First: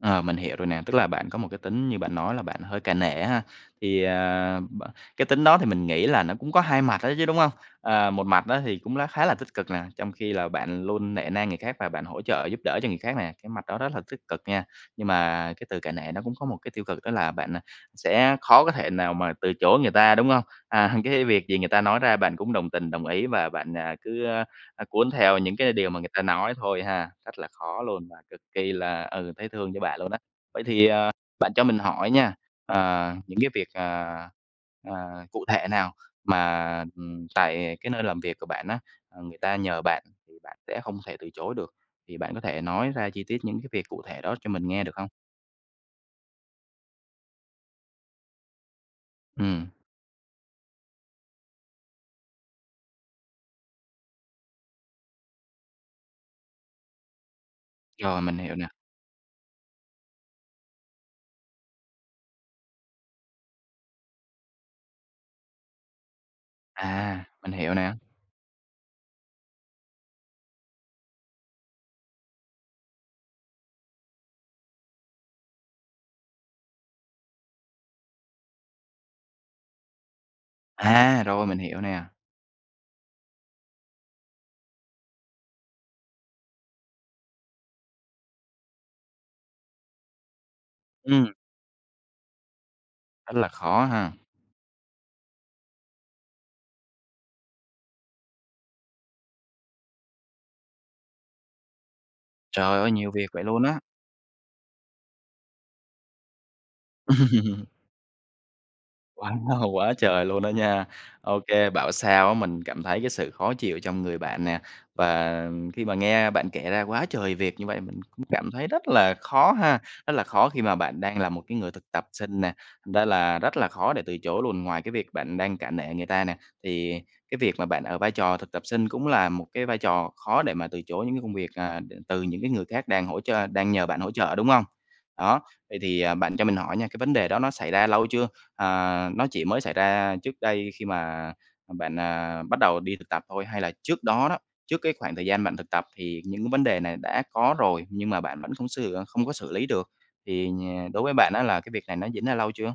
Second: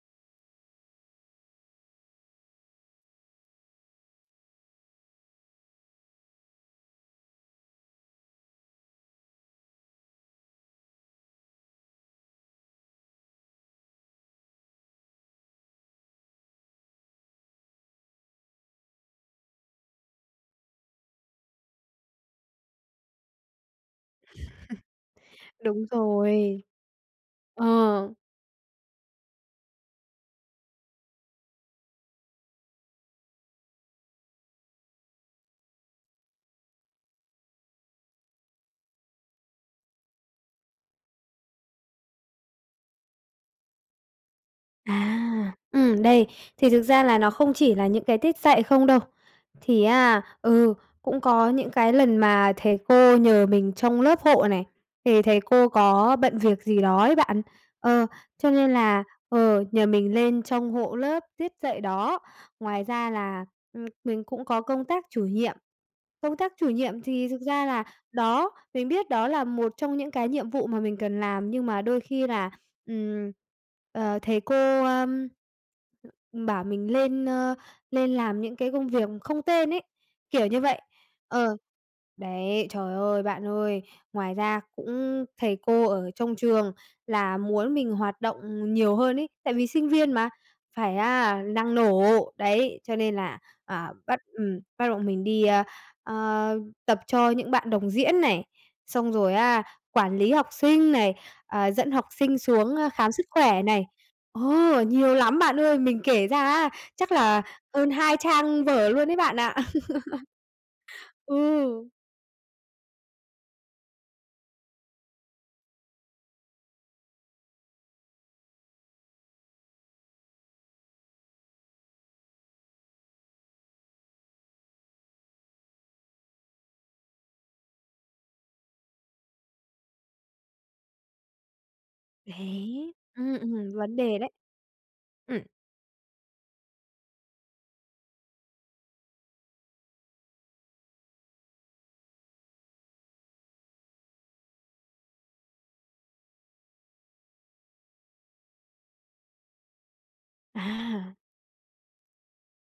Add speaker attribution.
Speaker 1: Ờ, mình hiểu rồi nè, tức là bạn có một cái tính như bạn nói là bạn hơi cả nể ha? Thì, à, b cái tính đó thì mình nghĩ là nó cũng có hai mặt đó chứ, đúng hông? Ờ, một mặt á thì cũng lá khá là tích cực nè, trong khi là bạn luôn nể nang người khác và bạn hỗ trợ giúp đỡ cho người khác nè, cái mặt đó rất là tích cực nha. Nhưng mà cái từ cả nể nó cũng có một cái tiêu cực đó là bạn, a, sẽ khó có thể nào mà từ chối người ta, đúng hông? À, cái việc gì người ta nói ra bạn cũng đồng tình, đồng ý và bạn, à, cứ cuốn theo những cái
Speaker 2: Đúng
Speaker 1: điều mà người ta nói
Speaker 2: rồi.
Speaker 1: thôi ha, rất là khó
Speaker 2: Ờ.
Speaker 1: luôn và cực kỳ là, ừ, thấy thương cho bạn luôn á. Vậy thì, ờ, bạn cho mình hỏi nha, ờ, những cái việc, ờ, ờ, cụ thể nào mà, ừm, tại cái nơi làm việc của bạn á, ừm, người ta nhờ bạn thì bạn sẽ không thể từ chối được, thì bạn có thể nói ra chi tiết những cái việc cụ thể đó cho mình nghe được hông?
Speaker 2: À, ừm, đây, thì thực ra là nó không chỉ là những cái tiết dạy không đâu.
Speaker 1: Ừm.
Speaker 2: Thì á, ừ, cũng có những cái lần mà thầy cô nhờ mình trông lớp hộ này, thì thầy cô có bận việc gì đó ấy bạn. Ờ,
Speaker 1: Rồi, mình
Speaker 2: cho
Speaker 1: hiểu nè.
Speaker 2: nên là, ờ, nhờ mình lên trông hộ lớp tiết dạy đó, ngoài ra là, ừm, mình cũng có công tác chủ nhiệm. Công tác chủ nhiệm
Speaker 1: À,
Speaker 2: thì thực
Speaker 1: mình
Speaker 2: ra
Speaker 1: hiểu
Speaker 2: là
Speaker 1: nè.
Speaker 2: đó mình biết đó là một trong những cái nhiệm vụ mà mình cần làm nhưng mà đôi khi là, ừm, ờ, thầy cô, ơ, bảo mình lên, ơ, lên làm những cái công việc không tên ấy, kiểu như vậy.
Speaker 1: À, rồi,
Speaker 2: Ờ,
Speaker 1: mình hiểu nè.
Speaker 2: đấy, trời ơi, bạn ơi, ngoài ra cũng thầy cô ở trong trường là muốn mình hoạt động nhiều hơn ấy, tại vì sinh viên mà phải
Speaker 1: Ừm.
Speaker 2: á năng nổ, đấy, cho nên
Speaker 1: Rất
Speaker 2: là,
Speaker 1: là khó
Speaker 2: à,
Speaker 1: ha.
Speaker 2: bắt ừm, bắt bọn mình đi, ờ, ờ, tập cho những bạn đồng diễn này, xong rồi á, quản lý học sinh này, à, dẫn học sinh xuống
Speaker 1: Trời ơi, nhiều
Speaker 2: khám sức
Speaker 1: việc vậy
Speaker 2: khỏe
Speaker 1: luôn á.
Speaker 2: này. Ờ, nhiều lắm bạn ơi, mình kể ra á, chắc là hơn hai trang vở luôn đấy bạn ạ.
Speaker 1: Wow, quá trời luôn đó nha. Ô kê,
Speaker 2: Ừ.
Speaker 1: bảo sao á mình cảm thấy cái sự khó chịu trong người bạn nè, và khi mà nghe bạn kể ra quá trời việc như vậy mình cũng cảm thấy rất là khó ha, rất là khó khi mà bạn đang là một cái người thực tập sinh nè, ra là rất là khó để từ chối luôn. Ngoài cái việc bạn đang cả nể người ta nè, thì cái việc mà bạn ở vai trò thực tập sinh cũng là một cái vai trò khó để mà từ chối những cái công việc, à, từ những cái người khác
Speaker 2: Đấy,
Speaker 1: đang hỗ
Speaker 2: ưm,
Speaker 1: trợ đang
Speaker 2: ừm,
Speaker 1: nhờ
Speaker 2: vấn
Speaker 1: bạn hỗ
Speaker 2: đề đấy.
Speaker 1: trợ, đúng hông? Đó,
Speaker 2: Ừm.
Speaker 1: vậy thì, à, bạn cho mình hỏi nha, cái vấn đề đó nó xảy ra lâu chưa, à, nó chỉ mới xảy ra trước đây khi mà bạn, à, bắt đầu đi thực tập thôi hay là trước đó đó trước cái khoảng thời gian bạn thực tập, thì những cái vấn đề này đã có rồi nhưng mà bạn vẫn không sửa không có xử lý được, thì nh đối với
Speaker 2: À.
Speaker 1: bạn á là cái việc này nó diễn ra lâu chưa?